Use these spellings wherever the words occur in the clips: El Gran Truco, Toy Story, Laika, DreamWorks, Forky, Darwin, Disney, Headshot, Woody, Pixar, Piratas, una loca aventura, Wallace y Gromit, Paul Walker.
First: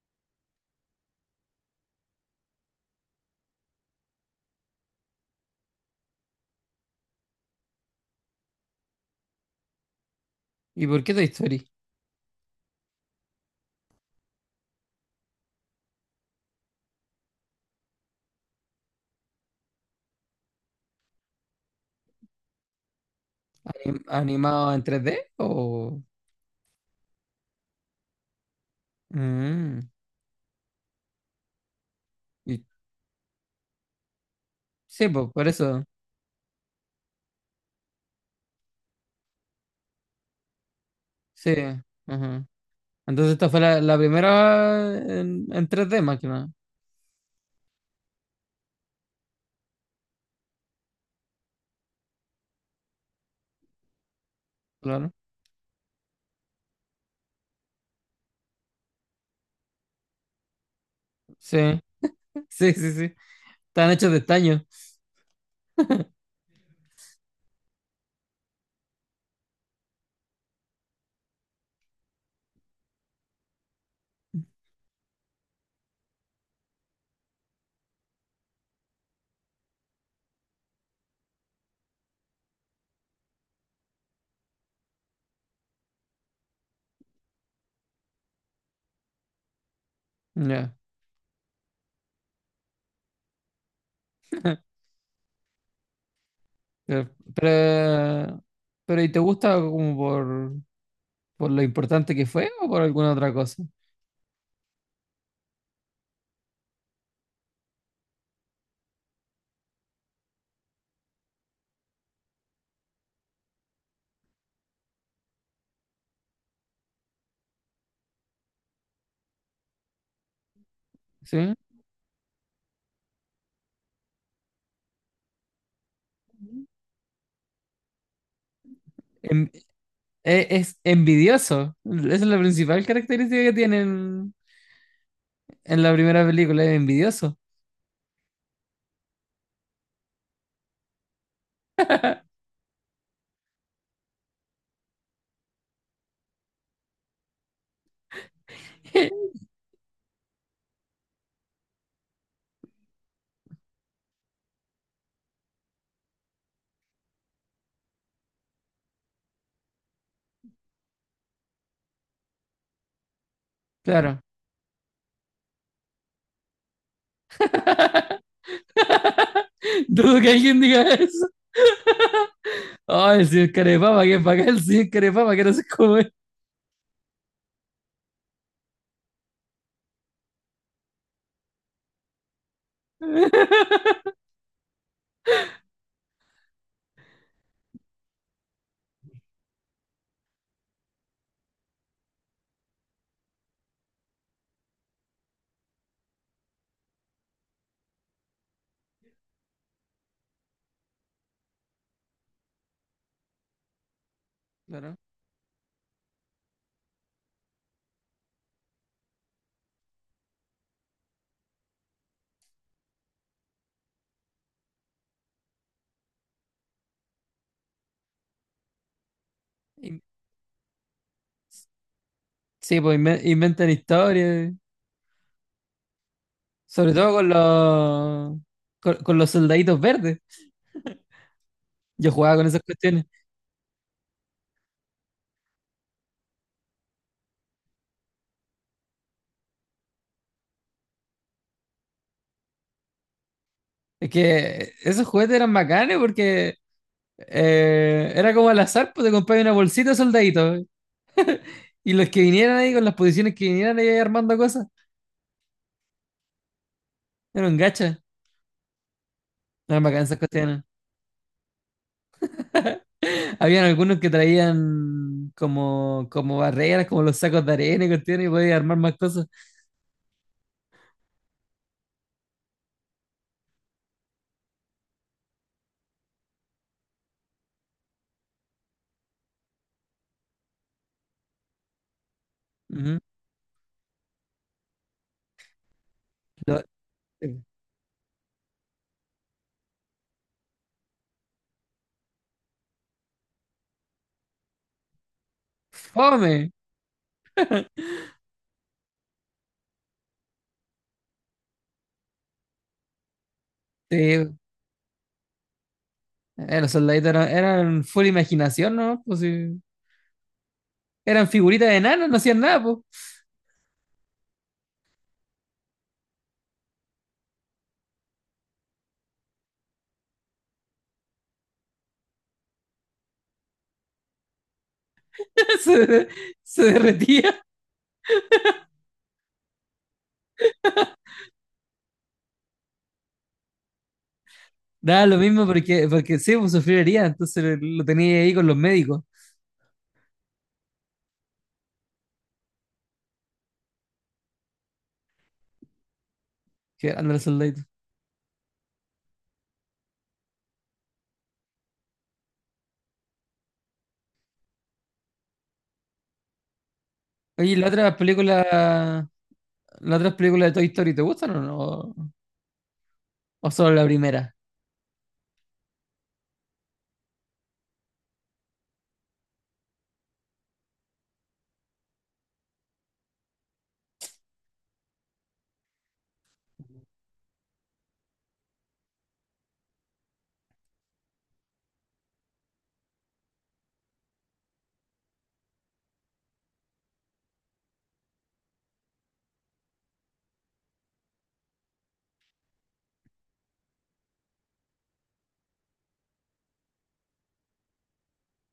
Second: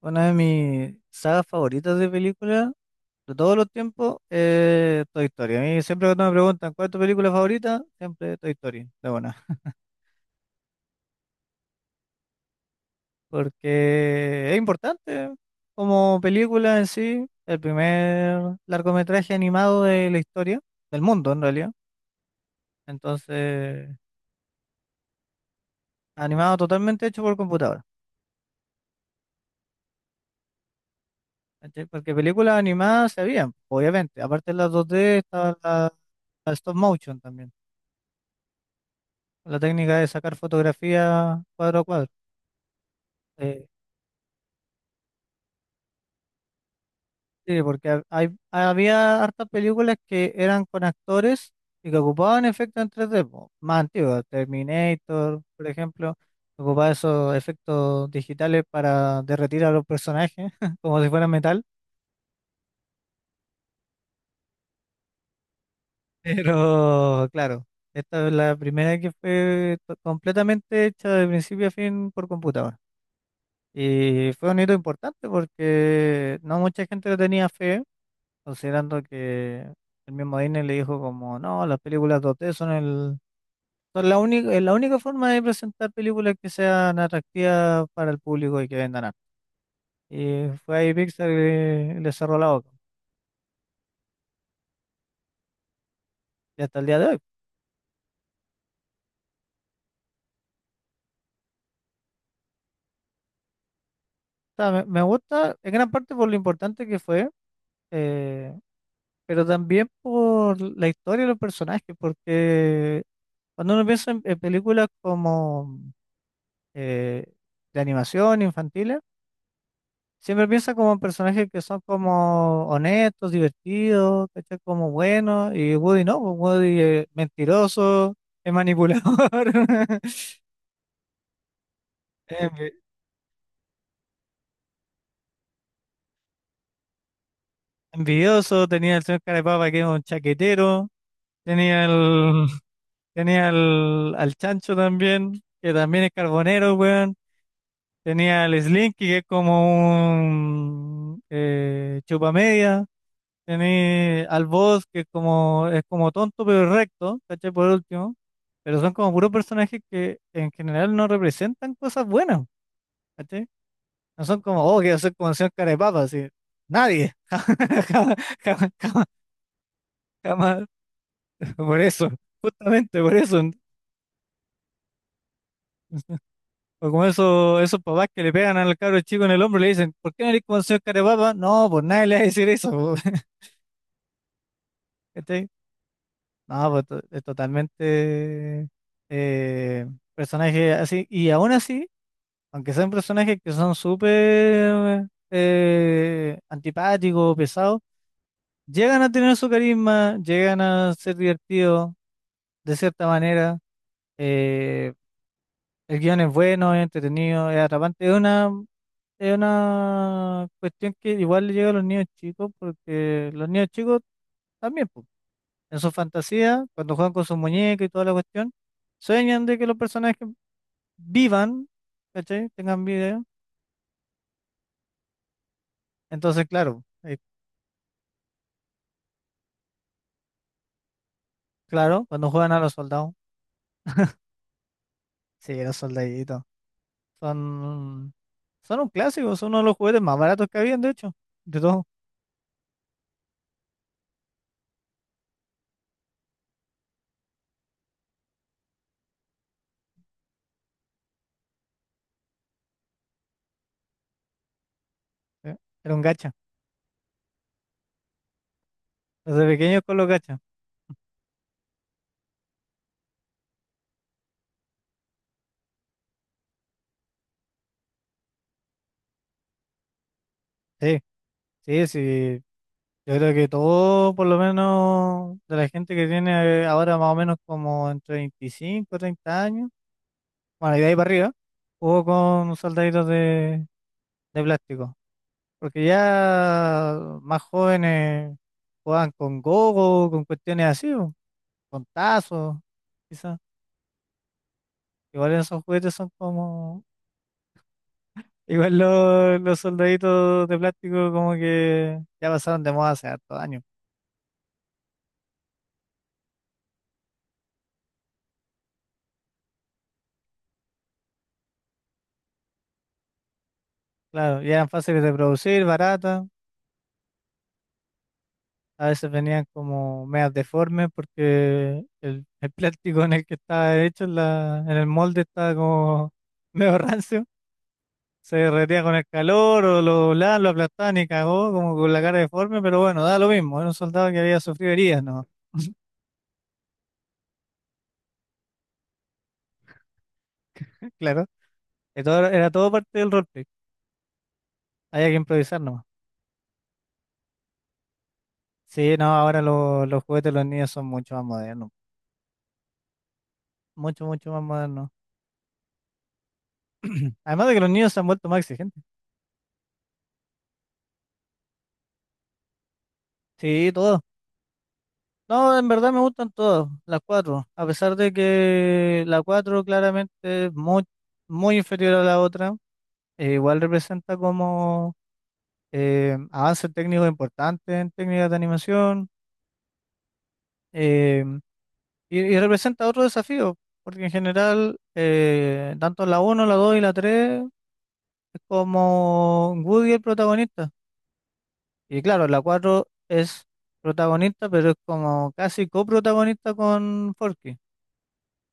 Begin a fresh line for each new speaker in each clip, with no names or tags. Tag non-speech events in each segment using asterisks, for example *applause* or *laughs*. Una de mis sagas favoritas de películas de todos los tiempos es Toy Story. A mí siempre cuando me preguntan cuál es tu película favorita, siempre Toy Story, de buena.
¿Y por qué Toy Story?
Porque es importante como película en sí, el primer largometraje animado de la historia, del mundo en realidad. Entonces,
¿Animado en tres d o...?
animado totalmente hecho por computadora.
Mm,
¿Cachai? Porque películas
y-
animadas se habían, obviamente. Aparte de las
sí,
2D,
pues por
estaba
eso.
la stop motion también. La técnica de sacar fotografía
Sí,
cuadro a cuadro.
ajá. Entonces esta fue
Eh,
la primera en 3D más que nada.
sí, porque hay, había hartas películas que eran con actores y que ocupaban efectos en tres d po, más antiguos,
Claro.
Terminator, por ejemplo, ocupaba esos efectos digitales para derretir a los personajes *laughs* como si fueran
Sí.
metal,
*laughs* Sí, sí, sí. Están hechos de estaño.
pero claro, esta es la primera que fue completamente hecha de principio a fin por computadora. Y fue un hito importante porque no mucha gente le tenía fe considerando que el mismo Disney le dijo como, no, las películas 2D son la única, es la única forma de presentar películas que sean atractivas para el público y que vendan arte. Y
Ya.
fue ahí Pixar y le cerró la boca.
*laughs*
Y hasta el día de
Pero,
hoy. O
pero, pero, ¿y te gusta como por lo importante que fue o por alguna otra cosa?
sea, me gusta en gran parte por lo importante que fue, eh, pero también por la historia de los personajes, porque cuando uno piensa en películas como eh, de animación infantiles, siempre piensa como en
¿Sí?
personajes que son como honestos, divertidos, ¿cachai? Como buenos, y Woody no, pues Woody es mentiroso, es manipulador.
En-
*laughs*
es envidioso. Esa es la
es envi-
principal característica que tienen en la primera película, es envidioso.
Envidioso, tenía el señor Carapapa que es un chaquetero, tenía el, *laughs* tenía al Chancho también, que también es carbonero, weón, tenía al Slinky que
*laughs*
es como un chupamedia. Tenéis al boss que es como tonto pero recto, ¿cachai? Por último. Pero son como puros personajes que en general no representan cosas buenas, ¿cachai?
Claro.
No son como, oh, quiero ser como el señor cara de papa, así. Nadie. *laughs* Jamás, jamás, jamás,
*laughs* Dudo que alguien
jamás.
diga eso.
Por eso, justamente por
Ay, el
eso.
señor Carepapa, que es bacán el señor Carepapa, que no se come.
O como esos, esos papás que le pegan al cabro chico en el hombro y le dicen, ¿por qué no eres como el señor cara de papa? No, pues nadie le va a decir eso. Po. *laughs*
*laughs*
¿Cachai? No, pues es totalmente eh, personaje así. Y aún así, aunque sean personajes que son súper antipáticos, pesados, llegan a tener su carisma, llegan a ser divertidos de cierta manera. eh,
Claro.
el guión es bueno, es entretenido, es atrapante. Es una cuestión que igual le llega a los niños chicos, porque los niños chicos también. Pues, en su fantasía, cuando juegan con sus muñecas y toda la cuestión, sueñan de que los
In-
personajes vivan, ¿cachai?
Sí,
Tengan
pues
vida.
inventan historias.
Entonces, claro,
Sobre todo con los soldaditos verdes.
claro,
Yo
cuando
jugaba con
juegan a
esas
los
cuestiones.
soldados, sí, los soldaditos, son, son un clásico, son uno de los juguetes más baratos que habían, de hecho, de todo.
Es que esos juguetes eran bacanes porque era como al azar, pues te comprabas una bolsita de soldaditos. Y los que vinieran ahí con las posiciones que vinieran ahí armando cosas,
¿Sí? Era un gacha,
eran gachas.
desde pequeños
Eran
con los
bacanas esas
gachas.
cuestiones. Habían algunos que traían como, como barreras, como los sacos de arena y cuestiones, y podías armar más cosas.
Sí, sí, sí. Yo creo que todo, por lo menos, de la gente que tiene ahora más o menos como entre 25 30 años, bueno, y de ahí para arriba, jugó con
Ujú.
soldaditos de plástico. Porque
Lo-
ya más
eh,
jóvenes jugaban con gogo, con cuestiones así, po, con tazos, quizás. Igual esos juguetes son
¡Fome!
como. Igual los soldaditos de plástico, como que ya pasaron de moda hace hartos años.
Sí, los soldaditos eran, eran full imaginación, ¿no? Pues, sí. Eran figuritas de enanos, no hacían nada, pues.
Claro, y eran fáciles de producir, baratas. A veces venían como medias deformes porque el plástico en el que estaba hecho, en el molde estaba
*laughs* Se,
como *laughs*
se
medio rancio.
derretía.
Se derretía con el calor o lo doblaban, lo aplastaban y cagó como con la cara deforme, pero bueno, da lo mismo. Era un soldado que había sufrido heridas,
Daba lo
¿no?
mismo
*laughs*
porque, porque sí, pues sufriría, entonces lo tenía ahí con los médicos,
Claro. Que todo era todo parte del roleplay. Había que improvisar nomás.
que eran los soldaditos.
Sí, no, ahora los juguetes de los niños son mucho más modernos. Mucho, mucho más modernos. Además
Oye,
de
¿y
que los niños se han vuelto más exigentes.
la otra película de Toy Story, ¿te gustan o no? ¿O
Sí,
solo la
todo.
primera?
No, en verdad me gustan todas, las cuatro, a pesar de que la cuatro claramente es muy, muy inferior a la otra, igual representa como avances técnicos importantes en técnicas de animación, eh, y representa otro desafío, porque en general tanto la uno, la dos y la tres es como Woody el protagonista. Y claro, la cuatro es protagonista, pero es como casi coprotagonista con Forky.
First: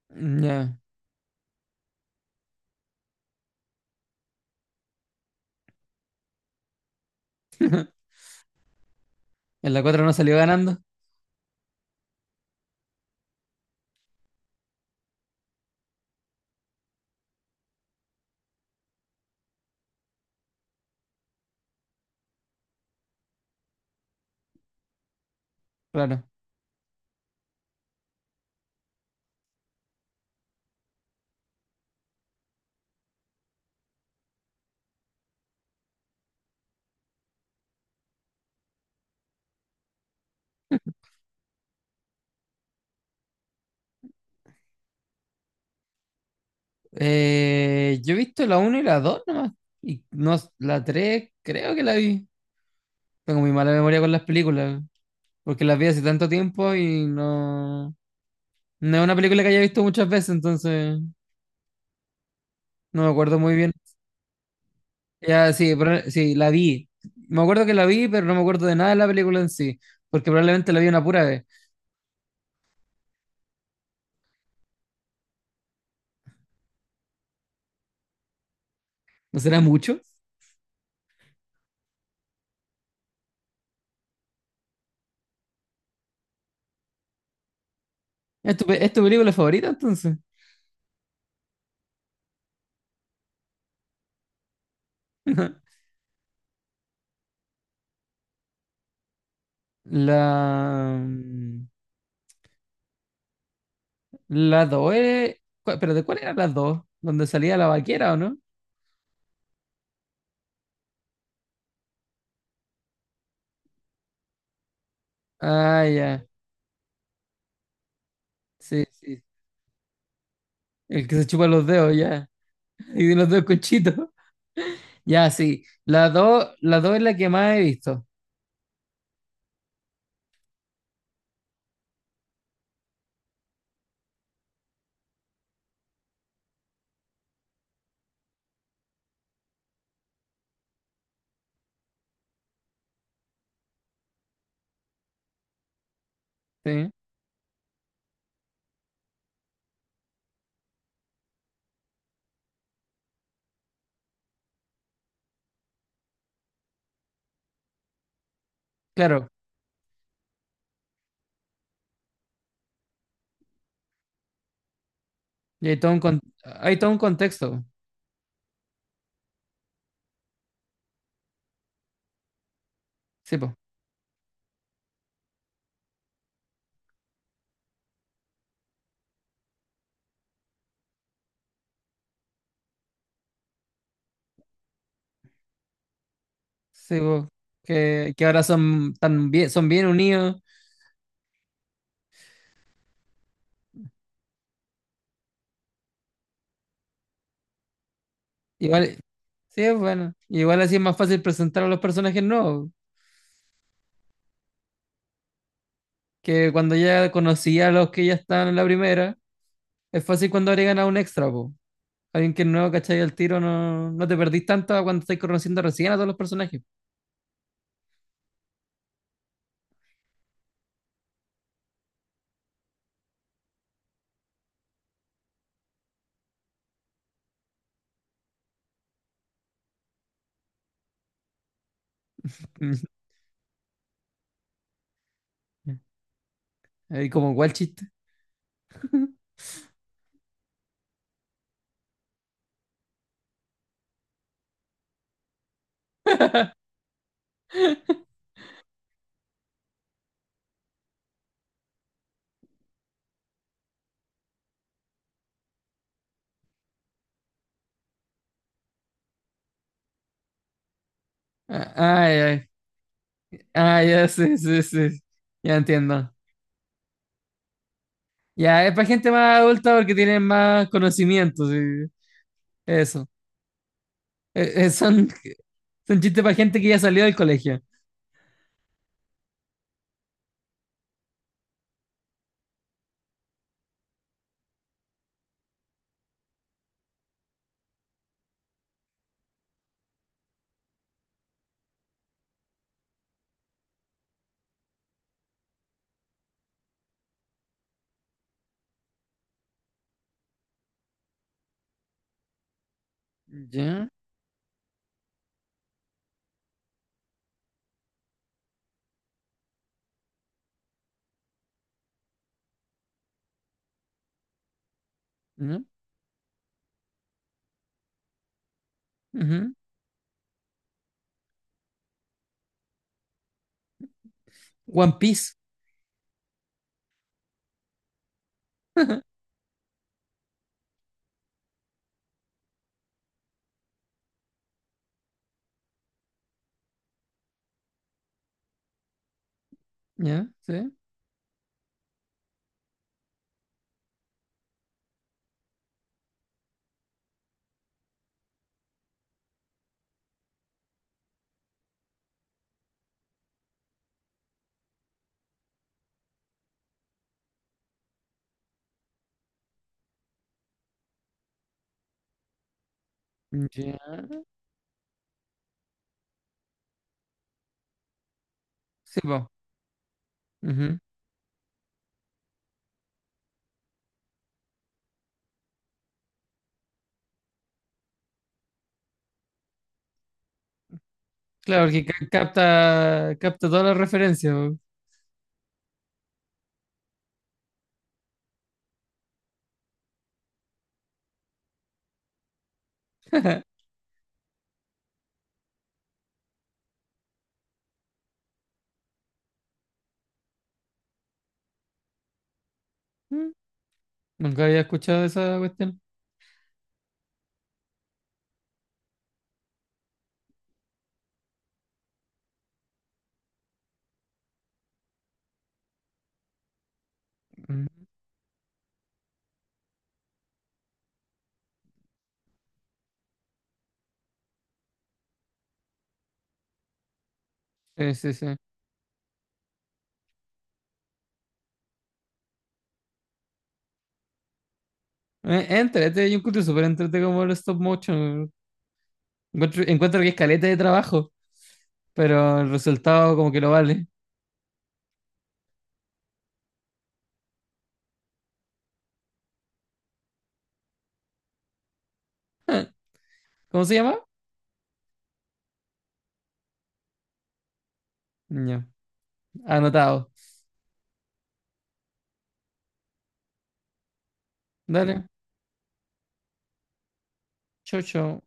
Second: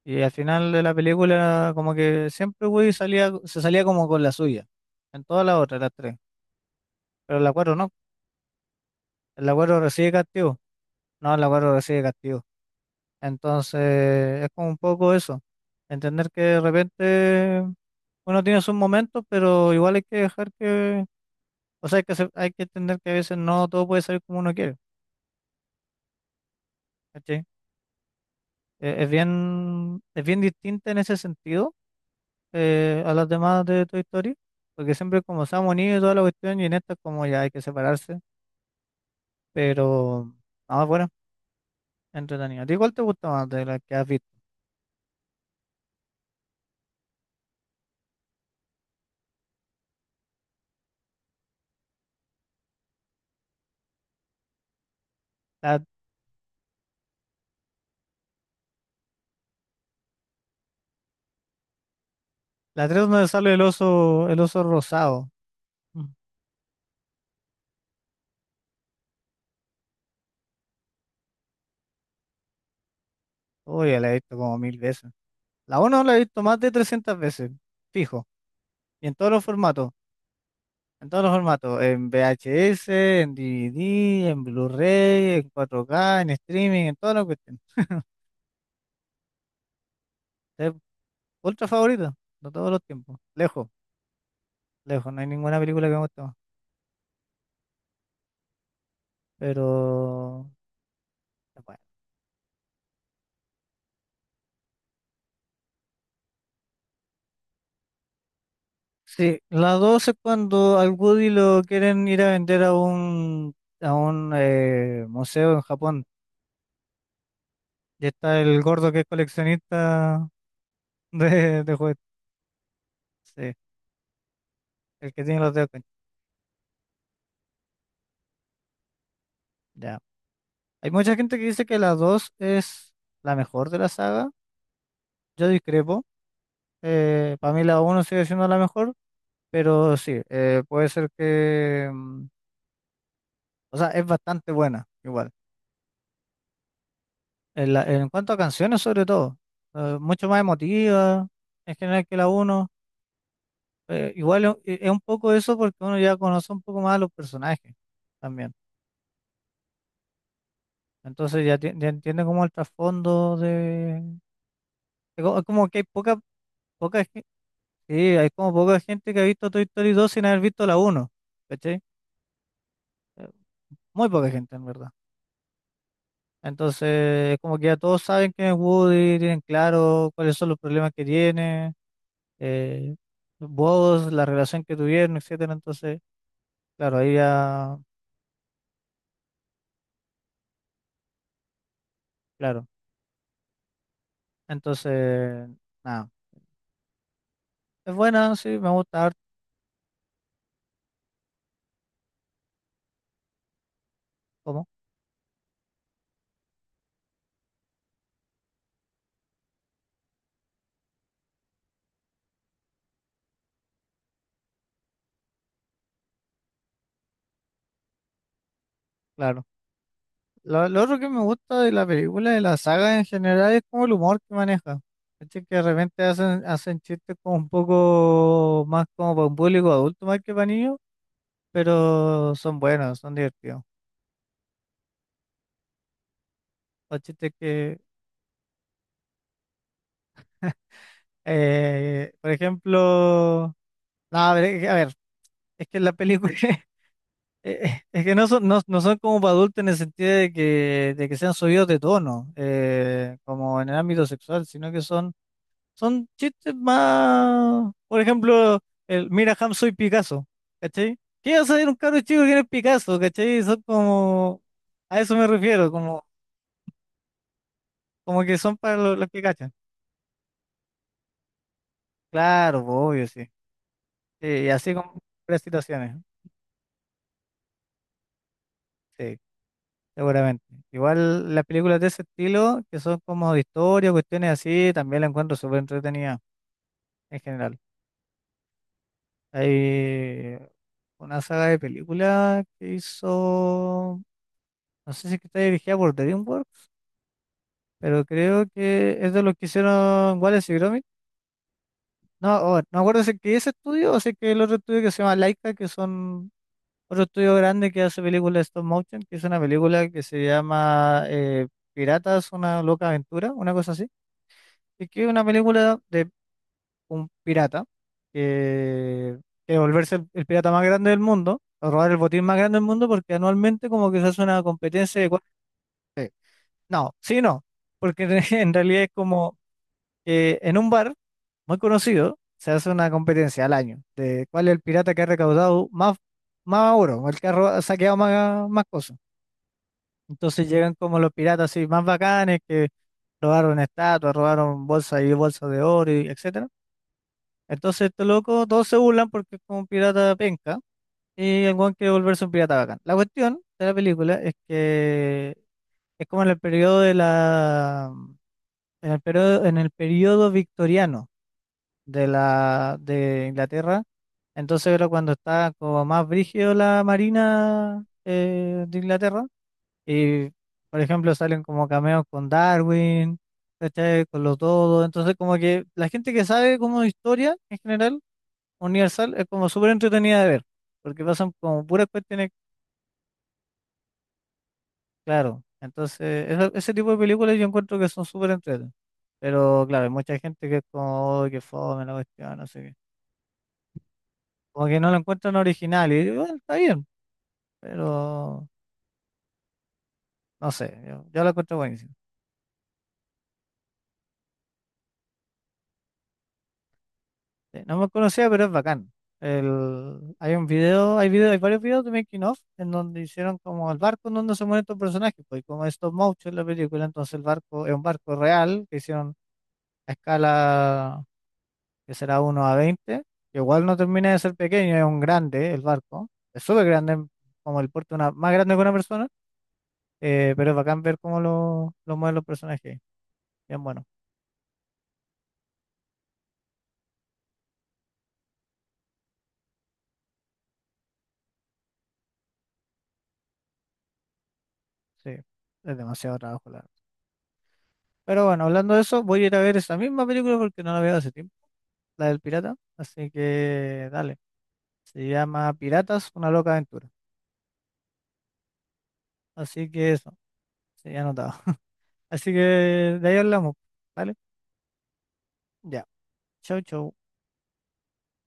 Y al final
Ya.
de la película, como que siempre Woody salía, se salía como con la suya. En todas las otras, las tres. Pero en la cuatro no. En la
En
cuatro
la cuatro
recibe
no salió
castigo.
ganando.
No, en la cuatro recibe castigo. Entonces, es como un poco eso. Entender que de repente uno tiene sus momentos, pero igual hay que dejar que. O sea, hay que, hay que entender que a veces no todo puede salir como uno quiere.
Claro.
¿Cachai? Es bien distinta en ese sentido, a las demás de Toy Story, porque siempre es como se han unido y toda la cuestión, y en esta es como ya hay que separarse, pero nada, bueno, entretenido. ¿A ti cuál te gusta más de las que has visto?
Yo he visto la uno y la 2 nomás. Y no, la tres, creo que la vi. Tengo muy mala memoria con las películas, porque las
La,
vi hace tanto tiempo y no... No es una película que haya visto muchas veces, entonces
la 3
no me
donde
acuerdo
sale
muy bien.
el oso rosado.
Ya, sí,
Ujú.
sí, la vi. Me acuerdo que la vi, pero no me acuerdo de nada de la película en sí, porque probablemente la vi una pura vez.
Uy, ya la he visto como mil veces. La uno la he visto más de 300 veces, fijo, y en todos
¿No
los
será
formatos.
mucho?
En todos los formatos, en VHS, en DVD, en Blu-ray, en 4K, en streaming, en todas las cuestiones.
¿Es tu, es tu película favorita entonces?
Es ultra favorita de todos los tiempos, lejos. Lejos, no hay ninguna
*laughs*
película que me guste más, pero
La...
es
mm,
buena.
La 2 es... ¿Pero de cuál era la 2? ¿Donde salía la vaquera o no?
Sí, la dos es cuando al Woody lo quieren ir a vender a un museo en
Ah,
Japón.
ya.
Y está el
Sí,
gordo que es
sí.
coleccionista
El
*laughs*
que se chupa los
de
dedos,
juguetes.
ya. *laughs* Y tiene los dedos
Sí,
conchitos.
el que
Ya,
tiene los
sí.
dedos.
La dos es la que más he visto.
Ya. Hay mucha gente que dice que la 2 es la mejor de la saga. Yo discrepo. Para mí la uno sigue siendo la mejor. Pero sí, puede ser que... mm, o sea, es bastante buena, igual.
Sí.
En cuanto a canciones, sobre todo, mucho más emotiva en general que la uno. Igual es un poco eso porque uno ya conoce un poco más a los personajes también.
Claro.
Entonces ya, ya entiende como el trasfondo de... Es es como
Y
que
hay
hay
todo un,
poca,
hay todo un
poca, gen-
contexto.
sí, hay como poca gente que ha visto Toy Story 2 sin haber visto la uno. ¿Cachai? Eh,
Sí, po.
Muy poca gente, en verdad. Entonces, como que ya todos saben quién es Woody, tienen claro cuáles son los problemas que tiene. eh, Vos, la relación que tuvieron, etcétera. Entonces, claro,
Sí,
ahí
po.
ya,
Que ahora son tan bien, son bien unidos.
claro. Entonces, nada. Es buena, sí, me
Igual,
gusta harto,
sí, es bueno. Igual así es más fácil presentar a los personajes nuevos.
como,
Que cuando ya conocía a los que ya están en la primera, es fácil cuando agregan a un extra, po. Alguien que es nuevo, ¿cachai? Al tiro no, no te perdís tanto a cuando estás conociendo recién a todos los personajes.
claro. Lo otro que me gusta de la película, de la saga en general, es como el humor que maneja. ¿Cachai? Que de repente hacen, hacen chistes como un poco más como para un público adulto más que para niños, pero son
Ujú.
buenos, son divertidos. Los
Ahí
chistes
como cuál
que,
chiste.
por ejemplo, no, a ver, es que en la película *laughs* es que no son, no, no son como para adultos en el sentido de que sean subidos de tono, como en el ámbito sexual, sino que son, son chistes más, por ejemplo, el mira Ham soy Picasso, ¿cachai? ¿Qué vas a ver
Ah,
un cabro
ah,
chico que no es
ya,
Picasso, ¿cachai? Son
ah, ya, sí,
como,
sí,
a
sí.
eso me
Ya
refiero, como,
entiendo.
como que son
Ya, es
para
para
los
gente
que
más
cachan.
adulta porque tienen más conocimiento, sí.
Claro, pues, obvio,
Eso.
sí. Sí, y así con
Son,
las situaciones,
son chistes para gente que ya salió del colegio.
sí. Seguramente. Igual las películas de ese estilo, que son como de historia, cuestiones así, también la encuentro súper entretenida en general. Hay una saga de películas que hizo, no sé si es que está dirigida por DreamWorks, pero creo que es de los que hicieron Wallace y Gromit. No, oh, no me acuerdo si es que ese
Ya,
estudio o si es que el otro estudio que se llama Laika, que son otro estudio grande que hace películas de stop motion, que es una película que se llama Piratas, una loca aventura, una cosa así. Es que es una
ya,
película de un pirata que
ujú.
que volverse el pirata más grande del mundo, o robar el botín más grande del mundo, porque anualmente como que se hace una
One
competencia de...
Piece.
No, sí, no, porque *laughs* en realidad es como que en un bar muy conocido se hace una competencia al año de cuál es el pirata que ha recaudado más, más oro, o el que ha saqueado más, más cosas.
Ya,
Entonces
sí.
llegan como los piratas así más bacanes que robaron estatuas, robaron bolsas y bolsas de oro, y etc. Entonces este loco, todos se burlan porque es como un pirata penca y el weón quiere volverse un pirata bacán. La cuestión de la película es que es como en el periodo de la en el periodo victoriano de la de
Ya,
Inglaterra. Entonces era cuando estaba como más brígido la marina de
sí,
Inglaterra.
po.
Y
Ujú.
por ejemplo salen como cameos con Darwin, ¿cachai? Con los todos. Entonces como que la gente que sabe como de historia en general Universal es como súper entretenida de ver, porque pasan
Claro,
como
porque
puras cuestiones,
capta, capta todas las referencias, po.
claro. Entonces, ese tipo de películas yo encuentro que son súper entretenidas. Pero claro, hay mucha gente que es como, "Uy, qué fome la cuestión, no sé qué".
*laughs*
Como que no la encuentran original, y yo, "Bueno, está bien, pero no sé, yo la encuentro buenísima".
Mm, Nunca había escuchado esa cuestión.
Sí, no me conocía, pero es bacán. El, hay un video, hay varios videos de Making of en donde hicieron como el barco en donde se mueren estos personajes, pues y como es stop motion la película, entonces el barco es un
Mm.
barco real que hicieron a escala que será 1 a 20, que igual no termina de ser pequeño, es un grande el barco, es súper grande, como el porte
Sí,
de una,
sí,
más
sí.
grande que una persona, pero es bacán ver cómo lo mueven los personajes. Bien bueno,
Entrete, yo encuentro súper entrete como el stop motion. Encuentro, encuentro que es caleta de trabajo, pero el resultado como que lo vale.
sí, es demasiado trabajo, la verdad. Pero bueno, hablando de eso, voy a ir a ver esa misma película porque no la veo hace tiempo, la del pirata, así
¿Cómo se
que
llama?
dale, se llama Piratas, una loca aventura,
Ya.
así que
Anotado.
eso, sí, anotado. Así que de ahí hablamos, ¿vale?
Dale.
Ya, chau, chau.
Chau, chau.